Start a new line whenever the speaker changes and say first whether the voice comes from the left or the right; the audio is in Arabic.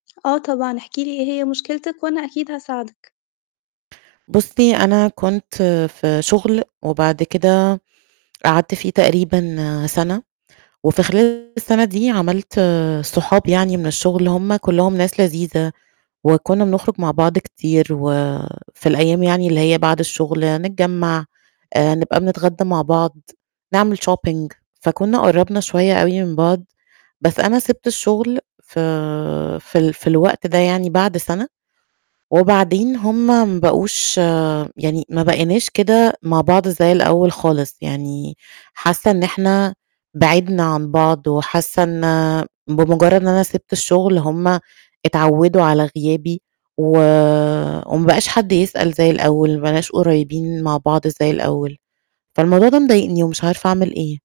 left: آه، طبعًا احكِ لي، إيه هي مُشكلتِك وأنا أكيد هاساعدِك.
right: بُصي، أنا كنت في شغل وبعد كده، قعدت فيه تقريبًا سَنة، وفي خلال السَنة دي عمَلت صحاب يعني من الشغل، هُم كُلّهم ناس لذيذة، وكُنّا بنخرُج مع بعض كتير و في الأيام يعني اللي هي بعد الشغل، نتجمّع، آآ نبقى بنتغدّى مع بعض، نعمل shopping فكُنّا قرّبنا شوية أوي من بعض، بس أنا سِبت الشغل ف في ال في الوقت ده يعني بعد سَنة، وبعدين هُم ما بقوش يعني ما بقيناش كده مع بعض زي الأول خالِص يعني. حاسّة إن إحنا بِعدنا عن بعض وحاسّة إن بمجرّد إن أنا سِبت الشغل، هُم اتعوّدوا على غيابي، و وما بقاش حد يسأل زي الأول، ما بقيناش قُريّبين مع بعض زي الأول، فالموضوع ده مضايقني ومش عارفة أعمل إيه.